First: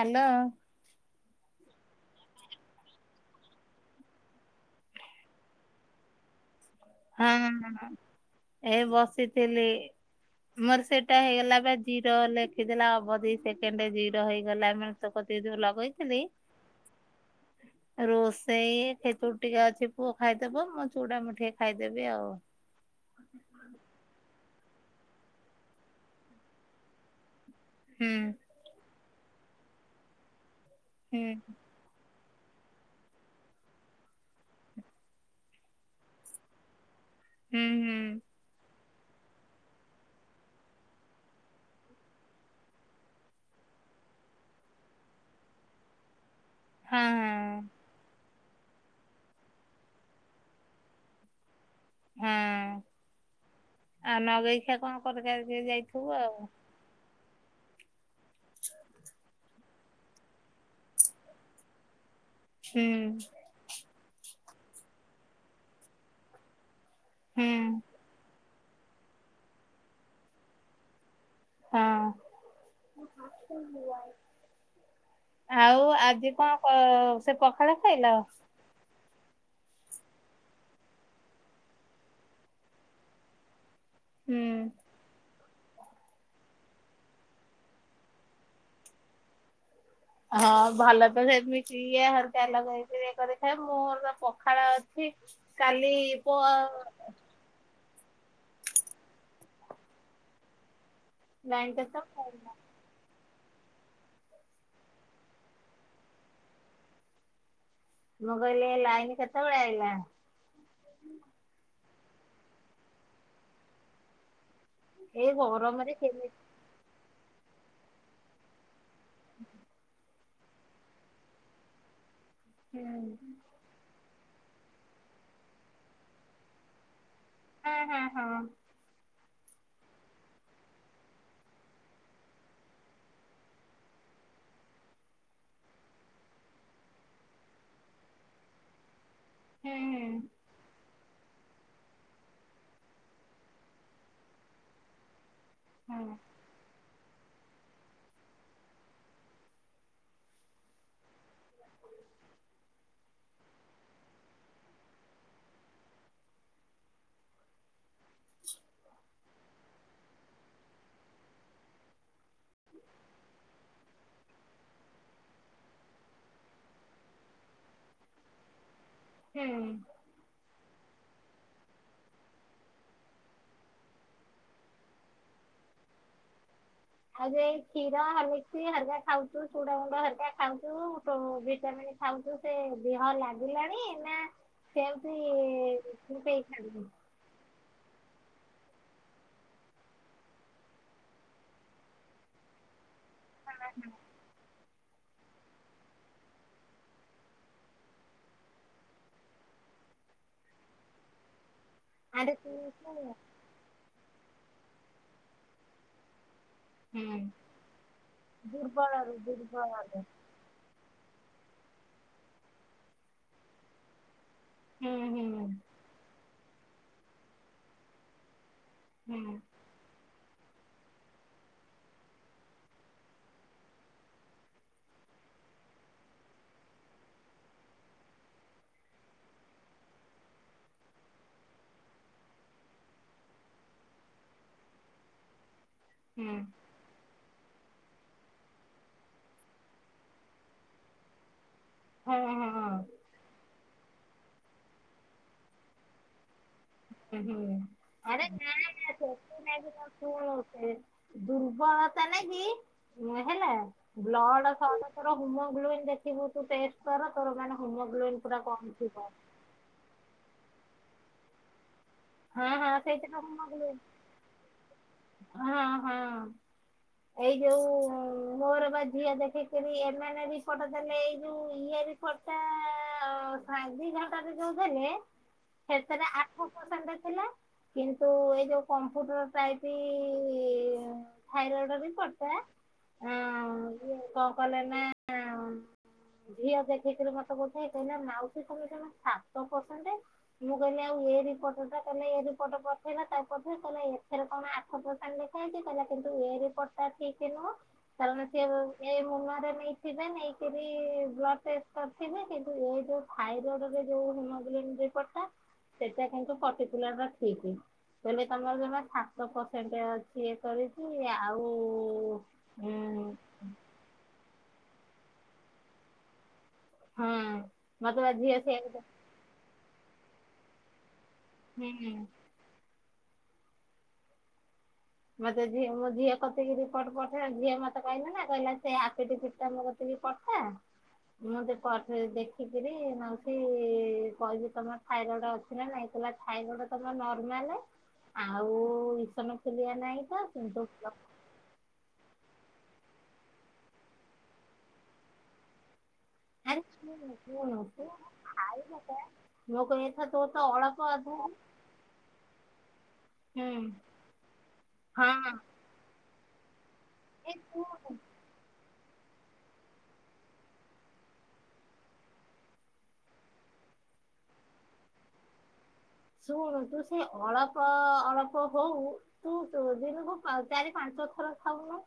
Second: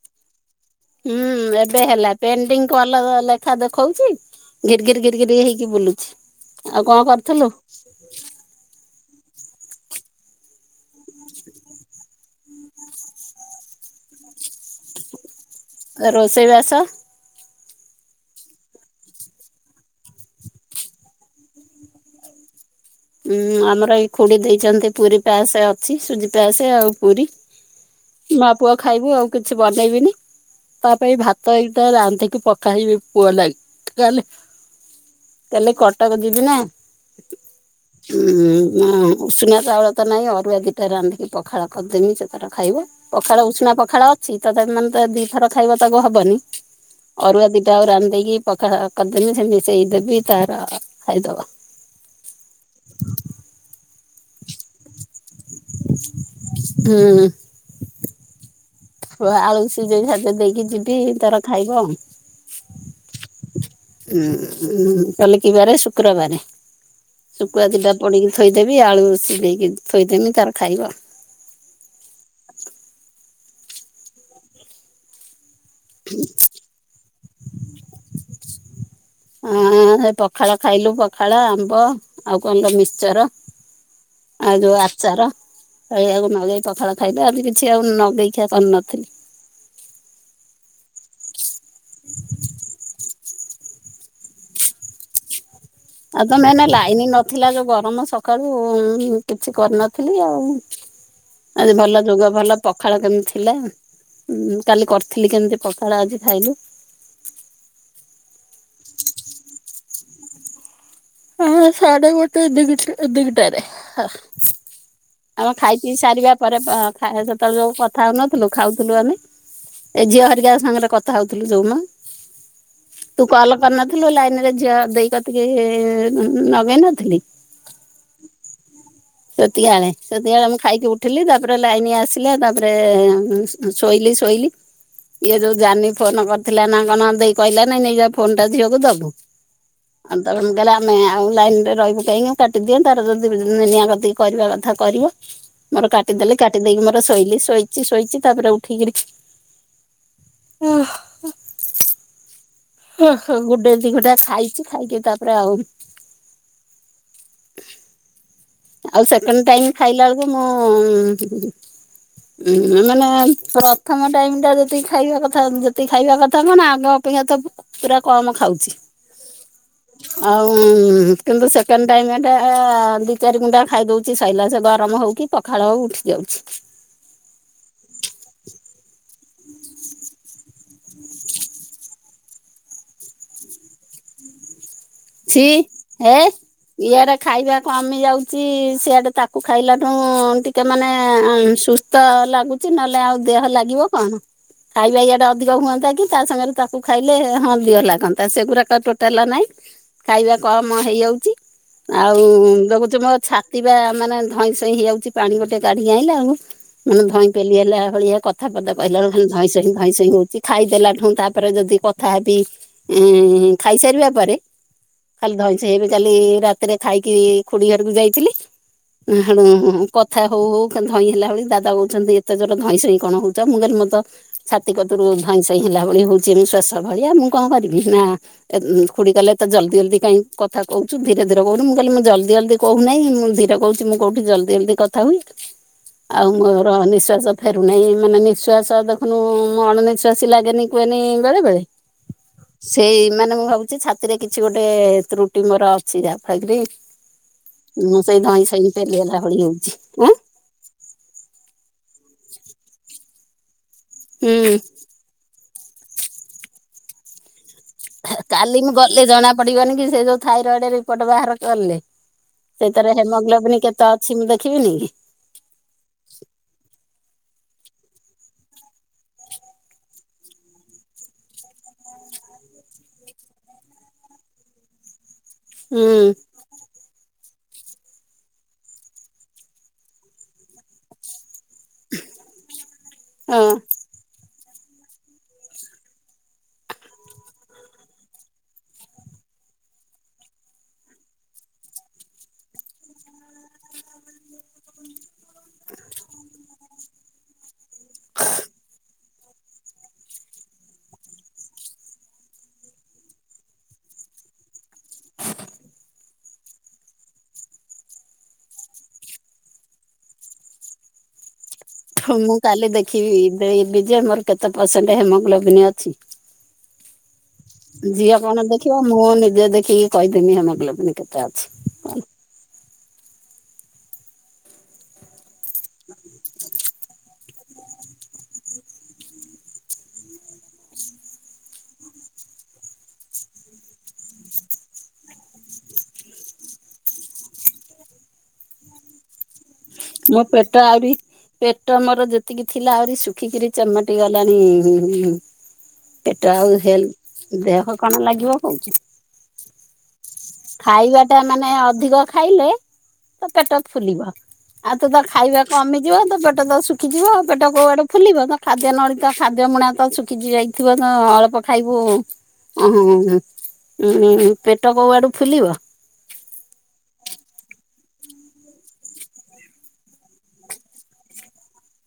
Hello. ହୁଁ ଏବେ ହେଲା ପେଣ୍ଟିଙ୍ଗ୍ କ ଅଲଗ ଲେଖା ଦେଖଉଛି। ଘିର୍ ଘିର୍ ଘିର୍ ଘିର୍ ହେଇକି ବୁଲୁଛି। ଆଉ କଣ ହଁ କରୁଥିଲୁ ଏ ବସିଥିଲି। ମୋର ସେଇଟା ହେଇଗଲା ବା ଜିରୋ ଲେଖିଦେଲା ଅବ ଦି ସେକଣ୍ଡରେ ଜିରୋ ହେଇଗଲା। କତି ଯୋଉ ଲଗେଇଥିଲି ରୋଷେଇ ବାସ ରୋଷେଇ ସେତୁ ଟିକେ ଅଛି ପୁଅ ଖାଇଦବ, ମୋ ଚୁଉଟା ମୁଠିକେ ଖାଇଦେବି ଆଉ ଉଁ ଆମର ଏଇ ଖୁଡି ଦେଇଛନ୍ତି, ପୁରୀ ପାସ ଅଛି ସୁଜି ପାସ ଆଉ ପୁରୀ ହୁଁ ମା ପୁଅ ଖାଇବୁ ଆଉ କିଛି ବନେଇବିନି, ତା ପାଇଁ ହୁଁ ଭାତ ଏଇ ରାନ୍ଧି ତୁ ପକାା ହେଇବି ପୁଅ ଲାଗି [unintelligible] କହଲେ ତାଲେ କଟକ ଯିବି ନା ହୁଁ ହୁଁ। ଉୁଁ ଉଷୁନା ଚାଉଳ ତ ନାହିଁ, ଅରୁଆ ଦିଟା ରାନ୍ଧିକି ପଖାଳ କରିଦେମି ସେତାର ଖାଇବ ପଖାଳ ଉଷୁଣା ପଖାଳ ଅଛି ତ ମାନେ ତ ଦି ଥର ଖାଇବ ତାକୁ ହବନି ହଁ ଅରୁଆ ହଁ। ଦିଟା ଆଉ ରାନ୍ଧେଇକି ପଖାଳ କରିଦେବି ସେ ମିସେଇ ଦେବି ତାର ଖାଇଦବ ହୁଁ। [inaudible] ଆଉ ନଗେଇଖିା କଣ କର ଯାଇଥିବୁ ଆଉ ହ ଆଳୁ ସିଜେଇ ସାାଦ ଦେଇକି ଯିବି ତର ଖାଇବ ଆ ହୁଁ। ହଁ କାଲି କିବାରେ ଶୁକ୍ରବାରେ ହୁଁ। ଶୁଖୁଆ ଦିଟା ପୋଡିକି ଥୋଇଦେବି ଆଳୁ ସିଜେଇ ଦେଇେଇ କି ଥୋଇଦେମି, ତାର ଖାଇବ ହଁ। ଆଉ ଆଜି କଣ ସେ ପଖାଳ ଖାଇଲା ଆ ହଁ ସେ ପଖାଳ ଖାଇଲୁ ପଖାଳ ଆମ୍ବ ଆଉ କଣ ତ ମିକ୍ସଚର ଆଉ ହୁଁ ଯୋଉ ଆଚାର ଏଇଆକୁ ନଗେଇ ପଖାଳ ଖାଇବେ ଆ କିଛି ଆଉ ନଗେଇ ଖିଆ କରିନଥିଲି। ହଁ ଭଲତ ସେମିତି ଇଏ ହେରିକା ଲଗେଇକିରି କରି ଖାଏ ମୋର ତ ପଖାଳ ଅଛି କାଲି ଆଉ ତ ପୁଅ ମେନେ ଲାଇନ ନଥିଲା ଯୋଉ ଗରମ ସ ସକାଳୁ କିଛି କରିନଥିଲି ଆଉ। ଲାଇନ ଆଜି ଭଲ କେତେବେଳେ ଯୁଗ ଆଇଲା? ଭଲ ପଖାଳ କେମିତି ଥିଲା ଉଁ କାଲି କରିଥିଲି କେମିତି ପଖଳା ଆଜି ଖାଇଲୁ। ମୁଁ କହିଲି ଲାଇନ୍ କେତେବେଳେ ଆଇଲା? ହଁ ସାଡେ ଗୋଟେ ଦିଗ ଦିଟାରେ। ଏଇ ଆମେ ଖାଇପି ଗରମରେ ସାରିବା କେମିତି ପରେ ଆଁ ଖା ସେତେବେଳେ ଯୋଉ କଥା ହଉନଥିଲୁ ଖାଉ ଥିଲ ଆମେ ଏ ଝିଅ ହେରିକା ସାଙ୍ଗରେ କଥା ହଉଥିଲୁ ଯୋଉ ମ ହଁ ତୁ କଲ୍ କରିନଥିଲୁ ଲାଇନ ରେ ଝିଅ ଦେଇ କତିକି ନଗେଇ ନଥିଲି? ହଁ ହଁ ହଁ। ସେତିକା ଆଳେ ସେତିକି ବଳେ ମୁଁ ଖାଇକି ଉଠିଲି ତାପରେ ଲାଇନ୍ ଆସିଲା ତାପରେ ଶୋଇଲି ସୋଇଲି ଇଏ ଯୋଉ ଜାନି ଫୋନ କରିଥିଲା ନା କଣ ଦେଇ କହିଲା ନାଇଁ ନେଇ ଫୋନ ଟା ଝିଅକୁ ଦବୁ? ହୁଁ [unintelligible] ଆଉ ଲାଇନ ରେ ରହିବୁ କାଇଁ କାଟିଦିଅ ତାର ଯଦି ନିଆ କତିକି କରିବା କଥା କରିବ ମୋର ହୁଁ ହୁଁ। କାଟିଦେଲି କାଟି ଦେଇକି ମୋର ଶୋଇଲି ଶୋଇଛି ଶୋଇଛି ତାପରେ ଉଠେଇକରି ଓ ହ ଗୁଣ୍ଡେ ଦି ଗୁଣ୍ଡା ଟା ଖାଇଛି ଖାଇକି ତାପରେ ଆଉ ଆଉ ସେକେଣ୍ଡ ଟାଇମ୍ ଖାଇଲା ବେଳକୁ ମୁଁ ଉଁ ମାନେ ପ୍ରଥମ ଟାଇମ ଟା ଯେତିକି ଖାଇବା କଥା ଯେତିକି ଖାଇବା କଥା କଣ ଆଗ ଅପେକ୍ଷା ତ ପୁରା କମ ଖାଉଚି ହୁଁ। ଉଁ କିନ୍ତୁ ସେକେଣ୍ଡ ଟାଇମ୍ ଏଟା ଦି ଚାରି ଗୁଣ୍ଡା ଖାଇଦଉଚି ସରଲା ସେ ଗରମ ହଉ କିି ପଖା ଫାଳ ଉଠି ଯାଉଚି ଆଉ ଚୁଡା ଗୁଣ୍ଡ ହେରିକା ଖାଉଚୁ ଭିଟାମିିନ୍ ଖାଉଚୁ ସେ ଦେହ ଲାଗିଲାଣି ନା ଛି ହେ [unintelligible] ଇଆଡେ ଖାଇବା କମି ଯାଉଛି ସେଆଡ଼େ ତାକୁ ଖାଇଲାଠୁ ଟିକେ ମାନେ ସୁସ୍ଥ ଲାଗୁଛି। ନହେଲେ ଆଉ ଦେହ ଲାଗିବ କଣ? ଖାଇବା ଇଆ ଟା ଅଧିକ ହୁଅନ୍ତା କି ତା ସମୟରେ ତାକୁ ଖାଇଲେ ହ ଦିହରେ ଲାଗନ୍ତା ସେଗୁଡାକ ଟୋଟା ହେଲା ନାଇଁ ଖାଇବା କମ ହେଇଯାଉଛି ଆଉ ଆରେ ତୁ ଦେଖୁଛି ମୋ ହୁଁ ଛାତି ବା ମାନେ ଧଇଁ ସଇ ହେଇଯାଉଛି ପାଣି ଗୋଟେ କାଢି ଆଣିଲ ଆଉ ମାନେ ଧଇଁ ପେଲି ହେଲା ଭଳିଆ କଥାପଦେ କହିଲା ବେଳେ ଦୁର୍ବଳରୁ ଖ ଧଇଁ ସଇଁ ଧଇଁ ଦୁର୍ବଳରୁ ସଇଁ ହଉଛି ଖାଇଦେଲା ଠୁ ତା ତା ପରେରେ ଯଦି କଥା ହେବି ଏ ଖାଇସାରିବା ପରେ ହୁଁ ଖାଲି ହୁଁ ଧଇଁ ସଇଁ ହେଇ କାଲି ରାତିରେ ଖାଇକି ଖୁଡି ଘରକୁ ଯାଇଥିଲି। [inaudible] କଥ କଥା ହଉ ହଉ ଧଇଁ ହେଲା ଭଳି ଦାଦ କହୁଛନ୍ତି ଏତେ ଜୋର ଧଇଁ ସଇଁ କଣ ହଉଛ ମୁଁ ମତ ଛତି କତରୁ ଧଇଁ ସଇଁ ହେଲା ଭଳି ହଉଛି ମୁଁ ସ୍ୱଷ ଭଳିଆ ମୁଁ କଣ କରିବି ନା ଖୁଡି କଲେ ତ ଜଲଦି ଜଲଦ କାଇଁ କଥା କହୁଛୁ ଧୀରେ ଧୀରେ କହୁନୁ ମୁଁ କିଲି ମୁଁ ଜଲଦି ଜଲଦି କହୁହି ମୁଁ ଧୀରେ କହୁଛି ମୁଁ ଜ [unintelligible] କଥା ହୁଏ ଆଉ ହୁଁ ମୋର ନିଶ୍ଵାଷ ଫେରୁନାହିଁ ମାନେ ନିଃଶ୍ଵାସ ଦେଖୁନୁ ମୁଁ ଅଣ ନିିଶ୍ଵାସି ଲାଗେନି କୁହେନି ବେଳେ ବେଳେ ହଁ ସେଇ ହଁ ମାନେ ମୁଁ ଭାବୁଛି ଛା ସେଥିରେ କିଛି ଗୋଟେ ତ୍ରୁଟି ମୋର ଅଛି ଯାହା ଫଳ କିରି [unintelligible] ପେଲିହେଲା ଭଳି ହଉଛି ଉଁ ଦୁର୍ବଳ ନ କି। ହେଲା। ବ୍ଲଡ଼ ହୁଁ ସରସର ହୁମଗ୍ଲୋ ଦେଖିବୁ ତୁ ଟେଷ୍ଟ କର, ତୋର ହିମୋଗ୍ଲୋବିନ ପୁରା କାଲି ମୁଁ କମ ଗଲେ ଥିବ ଜଣା ପଡିବନି କି, ସେ ଯୋଉ ଥାଇରଏଡ ରିପୋର୍ଟ ବାହାର କଲେ। ହଁ ହଁ ସେଇଥିରେ ସେଇଥିରେ ହେମୋଗ୍ଲୋବନ ହିମୋଗ୍ଲୋବିନ କେତେ ଅଛି ମୁଁ ଦେଖିବିନି କି। ହଁ ହଁ ଏଇ ଯୋଉ ମୋର ବା ଝିଅ ଦେଖିକରି ଏମାନେ ବି ଫଟୋ ଦେଲେ ଏଇ ଯୋଉ ଇଏ ରିପୋର୍ଟ ଟା ଆଜି ନ ଟାରେ ଯୋଉ ଦେଲେ, କି ହୁଁ ସେଥିରେ ଆଠ ପେରସେଣ୍ଟ ହେଲା। କିନ୍ତୁ ଏଇ ଯୋଉ କମ୍ଫୁଟର ଟାଇପି ଥାଇରଏଡ ବି ପଡଥା କଣ କଲେ ନା ଝିଅ ଦେଖିକରି ମତେ ବୁଝେଇ କଉଥାଏ କହିଲା ମାଉସି ତମେ ଜମା ସାତ ପରସେଣ୍ଟ। ମୁଁ କହିଲି ଆଉ ଏ ରିପୋଟ ଟା ତମେ ଏ ରିପୋର୍ଟ ପଠେଇଲା ତା ପରେ କହିଲା ଏଥରେ କଣ ଆଠ ପେରସେଣ୍ଟ ଲେଖାହେଇଚି। କହିଲା କିନ୍ତୁ ଏ ରିପୋଟ ଟା ଠିକ ନୁହଁ କାରଣ ସିଏ ଏ ଫୋନରେ ନେଇଥିବେ। ନେଇକରି ବ୍ଲଡ଼୍ ଟେଷ୍ଟ କରିଥିବେ। କିନ୍ତୁ ଏ ଯେଉଁ ଥାଇରଏଡ଼ରେ ଯେଉଁ ହେମୋଗ୍ଲୋବିନ ରିପୋର୍ଟଟା ସେଟା କିନ୍ତୁ ପାର୍ଟିକୁଲାର ଠିକ। କଇିଲେ ତମର ଜମା ସାତ ପରସେଣ୍ଟ ଅଛି ଇ କରିଛି ଆଉ ହ ମୁଁ କାଲି ହୁଁ ଦେଖିଦେବି ଯେ ମୋର କେତେ ପରସେଣ୍ଟ ହେମୋଗ୍ଲୋବନ୍ ଅଛି। ହଁ। ମତେ ବା ଝିଅ କଣ ସେଇଆ ଦେଖିବ ହୁଁ ମୁଁ ନିଜେ ଦେଖିକି କହିଦିମି ହିମୋଗ୍ଲୋବିନ କେତେ ହୁଁ ଅଛି। ମତେ ଝିଅ ମୋ ଝିଅ କତିକି ରିପୋର୍ଟ ପଠେଇ ଝିଅ ମତେ କହିଲେ ନା କହିଲା [unintelligible] ପଠା ମୁଁ ଦେ ପଠେ ତ ଦେଖିକିରି ମାଉସୀ କହିବି ତମର ଥାଇରଏଡ ଅଛି ନା ନାଇଁ। ଥାଇରଡ଼ ତମ ନର୍ମାଲ ଆଉ ଇସନଫୁଲିଆ ମୋ ପେଟ ଆହୁରି ପେଟ ମୋର ଯେ ସେତିକି ଥିଲା ଆହୁରି ଶୁଖିକିରି ଚମଟି ଗଲାଣି। ପେଟ ଆଉ ଆରେ ହେଲ ଶୁଣୁ ଶୁଣୁ ଦେହ ଯୋ କଣ ଲାଗିବ କହୁଛି ଥାଇରଡ ଟା ମୋ କଇବା କଥା ତୋର ତ ଅଳପ ଅଛି ସେଟା ମାନେ ଅଧିକ ଖାଇଲେ ତ ପେଟ ଫୁଲିବ। ଆଉ ତ ତ ହଁ ଖାଇବା କମିଯିବ ତ ପେଟ ତ ଶୁଖିଯିବ ଆଉ ଏ ପେଟ ତୁ କୋଉଆଡେ ଫୁଲିବ ତ ଖାଦ୍ୟ ନ ତ ଖାଦ୍ୟ ମୁଣା ତ ଶୁଖି ଯାଇଥିବ ତ ଅଳ୍ପ ଖାଇବୁ ଉ ଉ ଉଁ ପେଟ କୋଉ ଆଡୁ ଫୁଲିବ। ଶୁଣୁ ତୁ ସେ ଅଳ୍ପ ଅଳ୍ପ ହଉ ତୁ ଦିନକୁ ଚାରି ପା ଥର ଖାଉନ।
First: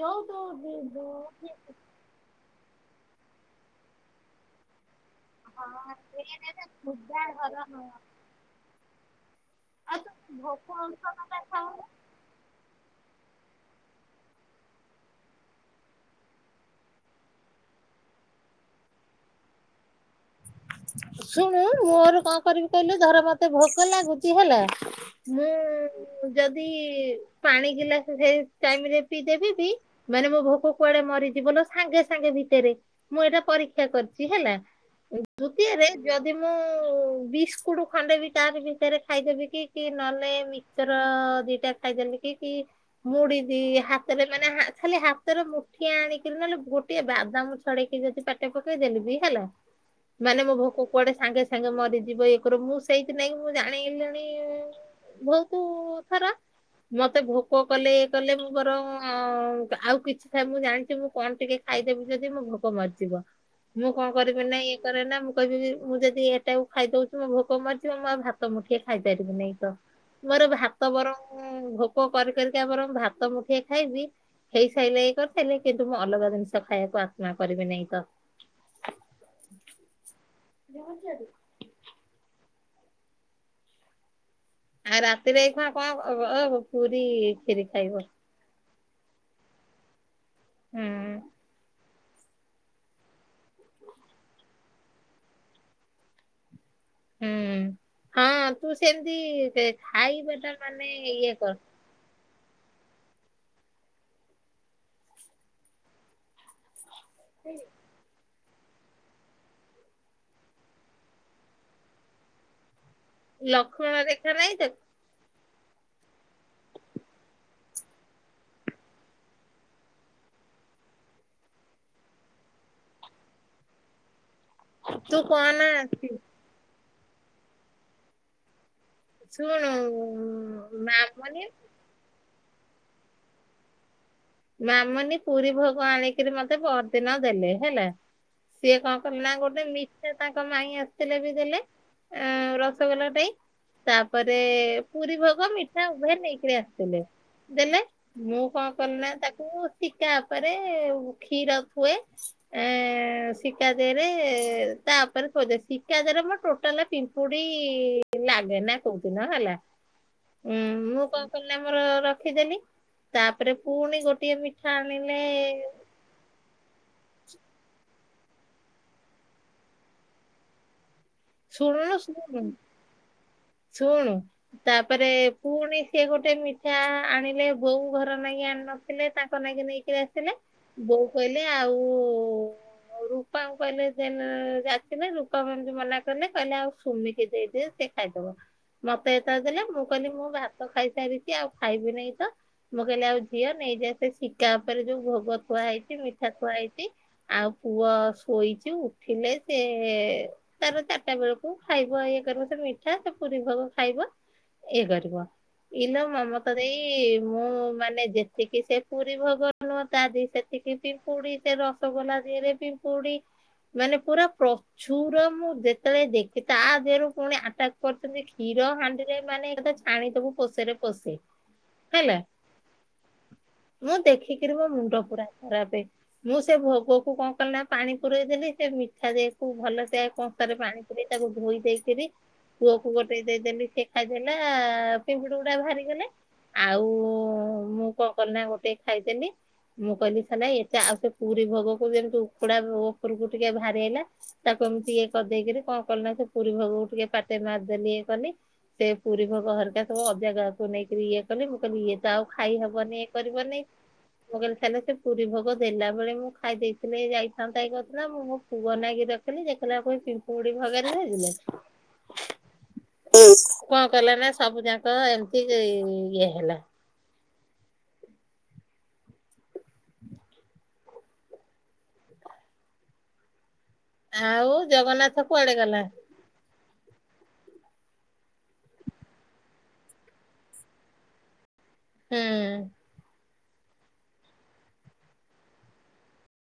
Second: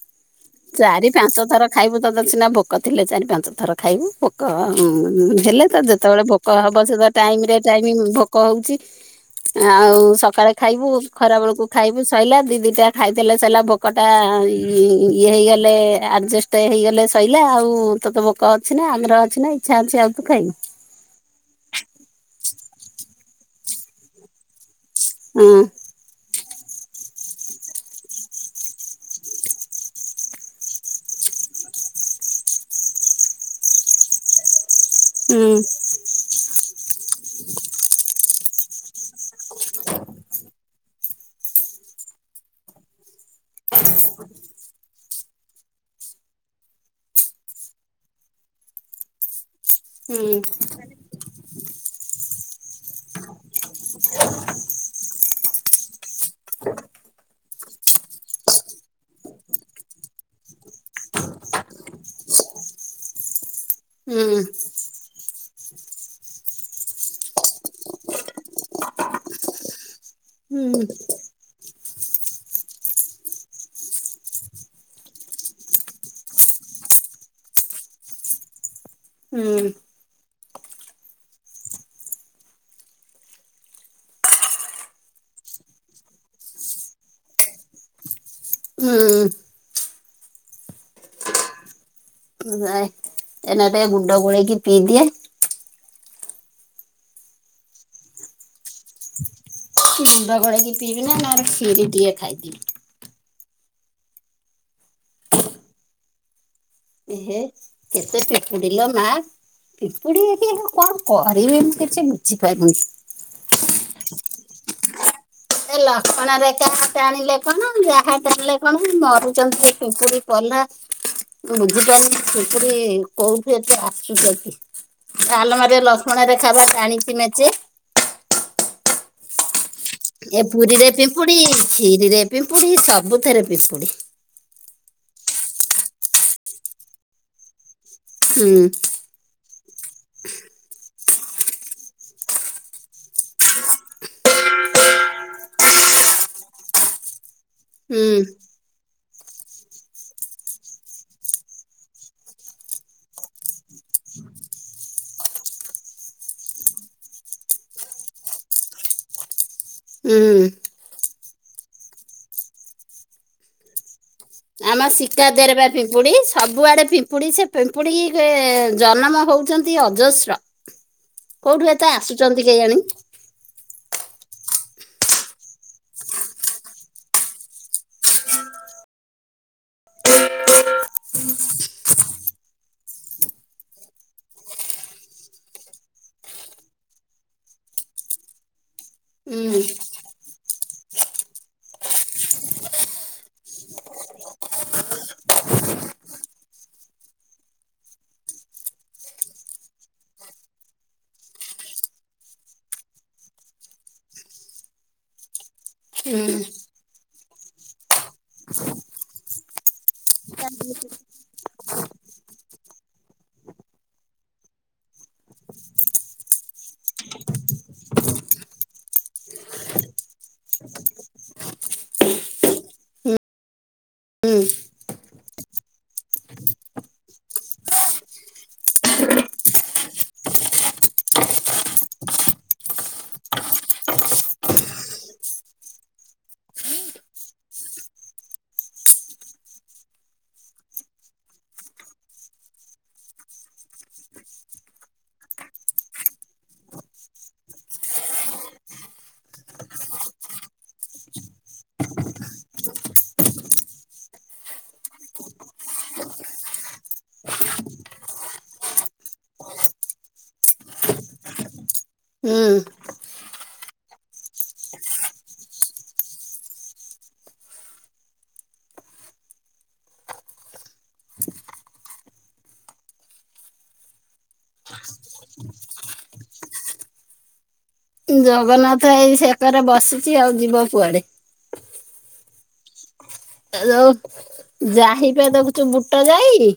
ଯୋଉ ତୁ ଦି ଦୁ ଚାରି ପାଞ୍ଚ ଥର ଖାଇବୁ ତତେ ସିନା ଭୋକ ଥିଲେ ଚାରି ପାଞ୍ଚ ଥର ଖାଇବୁ। ଭୋକ ଆଉ ହଁ ହେଲେ ତ ଯେତେବେଳେ ଭୋକ ହବ ସେ ଟାଇମରେ ଟାଇମି ଭୋକ ହଉଛି ଆଉ ସକାଳେ ଖାଇବୁ ଖରା ବେଳକୁ ଖାଇବୁ ସଇଲା। ଦି ଦିଟା ଖାଇଦେଲେ ସିଲା ଭୋକଟା ଇ ଇଏ ହେଇଗଲେ ଆଡ଼ଜଷ୍ଟ ହେଇଗଲେ ଶଇଲା ଆଉ। ତୋତେ ଭୋକ ଅଛି ନା ଆମ୍ର ଅଛି ନା ଇଚ୍ଛା ଅଛି ଆଉ ତୁ ଖାଇବୁ। ଶୁଣୁ ମୋର କଣ କରିବି କହିଲୁ ଧର ମତେ ଭୋକ ଲାଗୁଛି ହେଲା ମୁଁ ହୁଁ ଯଦି ପାଣି ଗିଲାସ ସେଇ ଟାଇମ ରେ ପିଇଦେବି ବି ମାନେ ମୋ ଭୋକ କୁଆଡେ ମରି ଜିବ ଲୋ ସାଙ୍ଗେ ସାଙ୍ଗେ ଭିତରେ ମୁଁ ଏଇଟା ପରୀକ୍ଷା କରିଛି ହେଲା। ହୁଁ ଦ୍ବିତୀୟରେ ଯଦି ମୁଁ [inaudible] ବିସ୍କୁଟ ଖଣ୍ଡେ ବି ତାରି ଭିତରେ ଖାଇଦେବି କି କି ନହଲେ ମିକ୍ସଚର ଦିଟା ଖାଇଦେଲି ମୁଡିଦି ହାତରେ ମାନେ ହା ଖାଲି ହାତରେ ମୁଠିଏ ଆଣିକିରି ନହେଲେ ଗୋଟିଏ ବାଦାମ ଛଡେଇକି ଯଦି ପାଟେ ପକେଇ ଦେଲେ ବି ହେଲା ହୁଁ ମାନେ ମୋ ଭୋକ କୁଆଡେ ସାଙ୍ଗେ ସାଙ୍ଗେ ମରିଯିବ ଇଏ କରିଅ ମୁଁ ସେଇଥି ନାଇଁ ମୁଁ ଜାଣି ଗଲିଣି ଭଉତ ଥର ମତେ ଭୋ କ କଲେ କଲେ ମୁଁ ମୋର ଆଉ କିଛି ଥା ମୁଁ ଜାଣିଛି ମୁଁ କଣ ଟିକେ ଖାଇଦେବି ଯଦି ମୁଁ ଭୋକ ମରିିଜିଵ ମୁଁ କଣ ହୁଁ କରିବି ନାଇଁ ମୁଁ କହିବି ମୁଁ ଯଦି ଏଟାକୁ ଖାଇଦଉଛି ମୋ ଭୋକ ମରିଯିବ ମୁଁ ଆଉ ଭାତ ମୁଠେ ଖାଇପାରିବି ନାଇଁ ତ। ମୋର ହୁଁ ଭାତ ବରଂ ଭୋକ କରି କରିିକା ବରଂ ଭାତ ମୁଠିଆ ଖାଇବି ହେଇ ସାଇିଲ ଏଇ କରି ଥିଲି କିନ୍ତୁ ମୁଁ ଅଲଗା ଜିନିଷ ଖାଇବାକୁ ଆତ୍ମା କରିବି ନାାଇଁ ତ। ହୁଁ। [unintelligible] ଆଉ ରାତିରେ ଏଇ ଖୁଆ କଣ [unintelligible] ପୁରୀ କ୍ଷରି ଖାଇବ। ହୁଁ ହୁଁ। ଏନା ଟିକେ ଗୁଣ୍ଡ ଗୋଳେଇକି ପିଇଦିଏ। ହୁଁ ହଁ ତୁ ସେମତିତେ ମୁୁଣ୍ଡ ଗୋଳେଇକି ପିଇବି ନା ନା କ୍ଷୀରି ଟିକଏ ଖାଇଦିଏ। ଏହେ କେତେ ପେ ଦିଲ ମା ପିମ୍ପୁଡ଼ି କି ଆଉ କଣ କରିବି ମୁଁ କିଛି ବୁଝିପାରୁନି। ଲକ୍ଷ୍ମଣ ରେଖା ନହିଁ ତ? ଏ ଲକ୍ଷଣ ରେଖା ଟାଣିଲେ କଣ ଯାହା ଟାଣିଲେ କଣ ମରୁଚନ୍ତି ପିମ୍ପୁଡି ପଲା। ମୁଁ ବୁଝିପାରୁିନି ପିମ୍ପୁଡ଼ି କୋଉଠୁ ଏତେ ଆସୁଚନ୍ତି। ତୁ କହନା ଆଲମାରୀ ଲକ୍ଷ୍ମଣ ରେଖା ବା ଟାଣିଚି ମେଞ୍ଚେ। ଶୁଣୁ? ଏ ପୁରୀରେ ପିମ୍ପୁଡି ମାମୁନି ଖିରି ରେ ପିମ୍ପୁଡି ସବୁଥରେ ପିମ୍ପୁଡି। ମାମୁନି ପୁରୀ ଭୋଗ ଆଣିକିରି ମତେ ଦେଲେ ହେଲା ହୁଁ ସିଏ କଣ କଲେ ନା ଗୋଟେ ମିଠା ତାଙ୍କ ମାଇଁ ଆସ ତେଲେ ବି ଦେଲେ ଆ ରସଗୋଲା ଟେଇ। ତାପରେ ପୁରୀ ଭୋଗ ମିଠା ଉଭୟେ ନେଇକରି ଆସିଥିଲେ। ଦେଲେ ହୁଁ ମୁଁ କଣ କିଲିନା ତାକୁ ଶିକା ପରେରେ କ୍ଷୀର ଥୁଏ ଏ ଶିକା ଦେଲେ ତାପରେ କୁା ଶିକାଜାର ମର ଟୋଟାଲ ପିମ୍ପୁଡି ଲାଗେ ନା କହୁଦ ନା ହଁ ହେଲା। ହୁଁ ମୁଁ କଣ କିଲି ଆମର ରଖିଦେଲି ତାପରେ ପୁଣି ଗୋଟିଏ ମି ଆମ ଶିକାର ଦେର ବା ପିମ୍ପୁଡି ସବୁଆଡେ ପିମ୍ପୁଡି ସେ ପିମ୍ପୁଡି ଏ ଜନ୍ମ ହଉଛନ୍ତି ଅଜସ୍ର। କୋଉଠୁ ଏତେ ଶୁଣୁନୁ ଶୁଣୁନୁ ଆସୁଛନ୍ତି କେହି ଜାଣି? ଶୁଣୁ ତାପରେ ପୁଣି ସିଏ ଗୋଟେ ମିଠା ଆଣିଲେ ବୋଉ ଘର ନେଇକି ଆଣି ନଥିଲେ ତାଙ୍କ ବନାକି ନେଇକିରି ଆସିଲେ ବୋଉ କହିଲେ ଆଉ ଉ ରୂପାଙ୍କୁ କହିଲେ ଯେ ଯାଥିଲେ ରୂପା ଏମତି ମନା କଲେ କହିଲେ ଆଉ ସୁମିକି ଦେଇଦ ସେ ଖାଇଦବ। ମତେ ଏତ ହୁଁ ଦେଲେ ମୁଁ କହିଲି ମୁଁ ଭାତ ଖାଇସାରିଛି ଆଉ ଖାଇବି ନାହିଁ ତ ମୁଁ କହିଲି ଆଉ ଝିଅ ନେଇଯାଏ ସେ ଶିକା ଉପରେ ଯୋଉ ଭୋଗ ଖୁଆ ହେଇଛି ମିଠା ଖୁଆ ହେଇଛି। ଆଉ ପୁଅ ଶୋଇଛି ଉଠିଲେ ସେ ତାର ଟା ବେଳକୁ ଖାଇବ ଇଏ କରିବ ସେ ମିଠା ସେ ପୁରୀ ଭୋଗ ଖାଇବ ଇଏ କରିବ। ଇଲୋ ହୁଁ ମମତା ଦେଇ ମୁଁ ମାନେ ଯେତିକି ସେ ପୁରୀ ଭୋଗ ତା ଦି ସେତିକି ପିମ୍ପୁଡି ସେ ରସଗୋଲା ରେ ପିମ୍ପୁଡି। ମାନେ ପୁରା ପ୍ରଚୁର ମୁଁ ତା ଦେଖି ତା ଦେହରୁ ପୁଣି ଆଟାକ୍ କରିଛନ୍ତି କ୍ଷୀର ହାଣ୍ଡିରେ ମାନେଥା ଛାଣି ତବକୁ ପୋଷରେ ହେଲା। ମୁଁ ଦେଖିକିରି ମୋ ମୁଣ୍ଡ ପୁରା ଖରାପ ମୁଁ ସେ ଭୋଗକୁ କଣ କଲି ନା ପାଣି ପୁରଇ ଦେଲି ସେ ମିଠା ଯକୁ ଭଲସେ କଂସାରେ ପାଣିିକ ତାକୁ ଧୋଇ ଦେଇକରି। ପୁଅକୁ ଗୋଟେ ଦେଇଦେଲି ସେ ଖାଇଦେଲା ପିମ୍ପୁଡି ଗୁଡା ବାହାରିଗଲେ। ଆଉ ମୁଁ କଣ କ ନା ଗୋଟେ ଖାଇଦେଲିି। ମୁଁ କହିଲି ସେ ନ ଏ ଆଉ ସେ ପୁରୀ ଭୋଗକୁ ଯେମିତି କକୁଡା ଉପରକୁ ଟିକେ ବାହାରି ହେଇଲା ତାକୁ [unintelligible] ସଜେଇକିରି କଣ କଲୁ ନା ସେ ପୁରୀ ଭୋଗକୁ ଟିକେ ପାଟେ ମାରିଦେଲି ଇଏ କଲି। ସେ ପୁରୀ ଭୋଗ ହେରିକା ସବୁ ଅ ଜାଗାକୁ ନେଇକରି ଇଏ କଲି ମୁଁ କହିଲି ଇଏ ତ ଆଉ ଖାଇ ହବନି ଇଏ କରିବନି। ମୁଁ କହିଲି ତାେଲେ ସେ ପୁରୀ ଭୋଗ ଦେଲା ବେଳେ ମୁଁ ଖାଇ ଦେଇେଇଥିଲେ ଯାଇଥାନ୍ତା ଇଏ କରିଥାନ୍ତା ମୁଁ ମୋ ପୁଅ ନାକି ରଖିଲି ଯେଖିଲା ଏ ପିମ୍ପୁଗୁଡି ଭାଗରେ ହେଥିଲେ ହୁଁ। କଣ କଲା ନା ସବୁ ଯାକ ଏମିତି ଇଏ ହେଲା। ଆଉ ଜଗନ୍ନାଥ କୁଆଡେ ଗଲା? ଜଗନ୍ନାଥ ଏଇ ସେକାରେ ବସିଚି ଆଉ ଯିବ କୁଆଡେ। ହୁଁ। ଆ ଯୋଉ ଯାଇପା ଦେଖୁଚୁ ବୁଟ ଯାଇ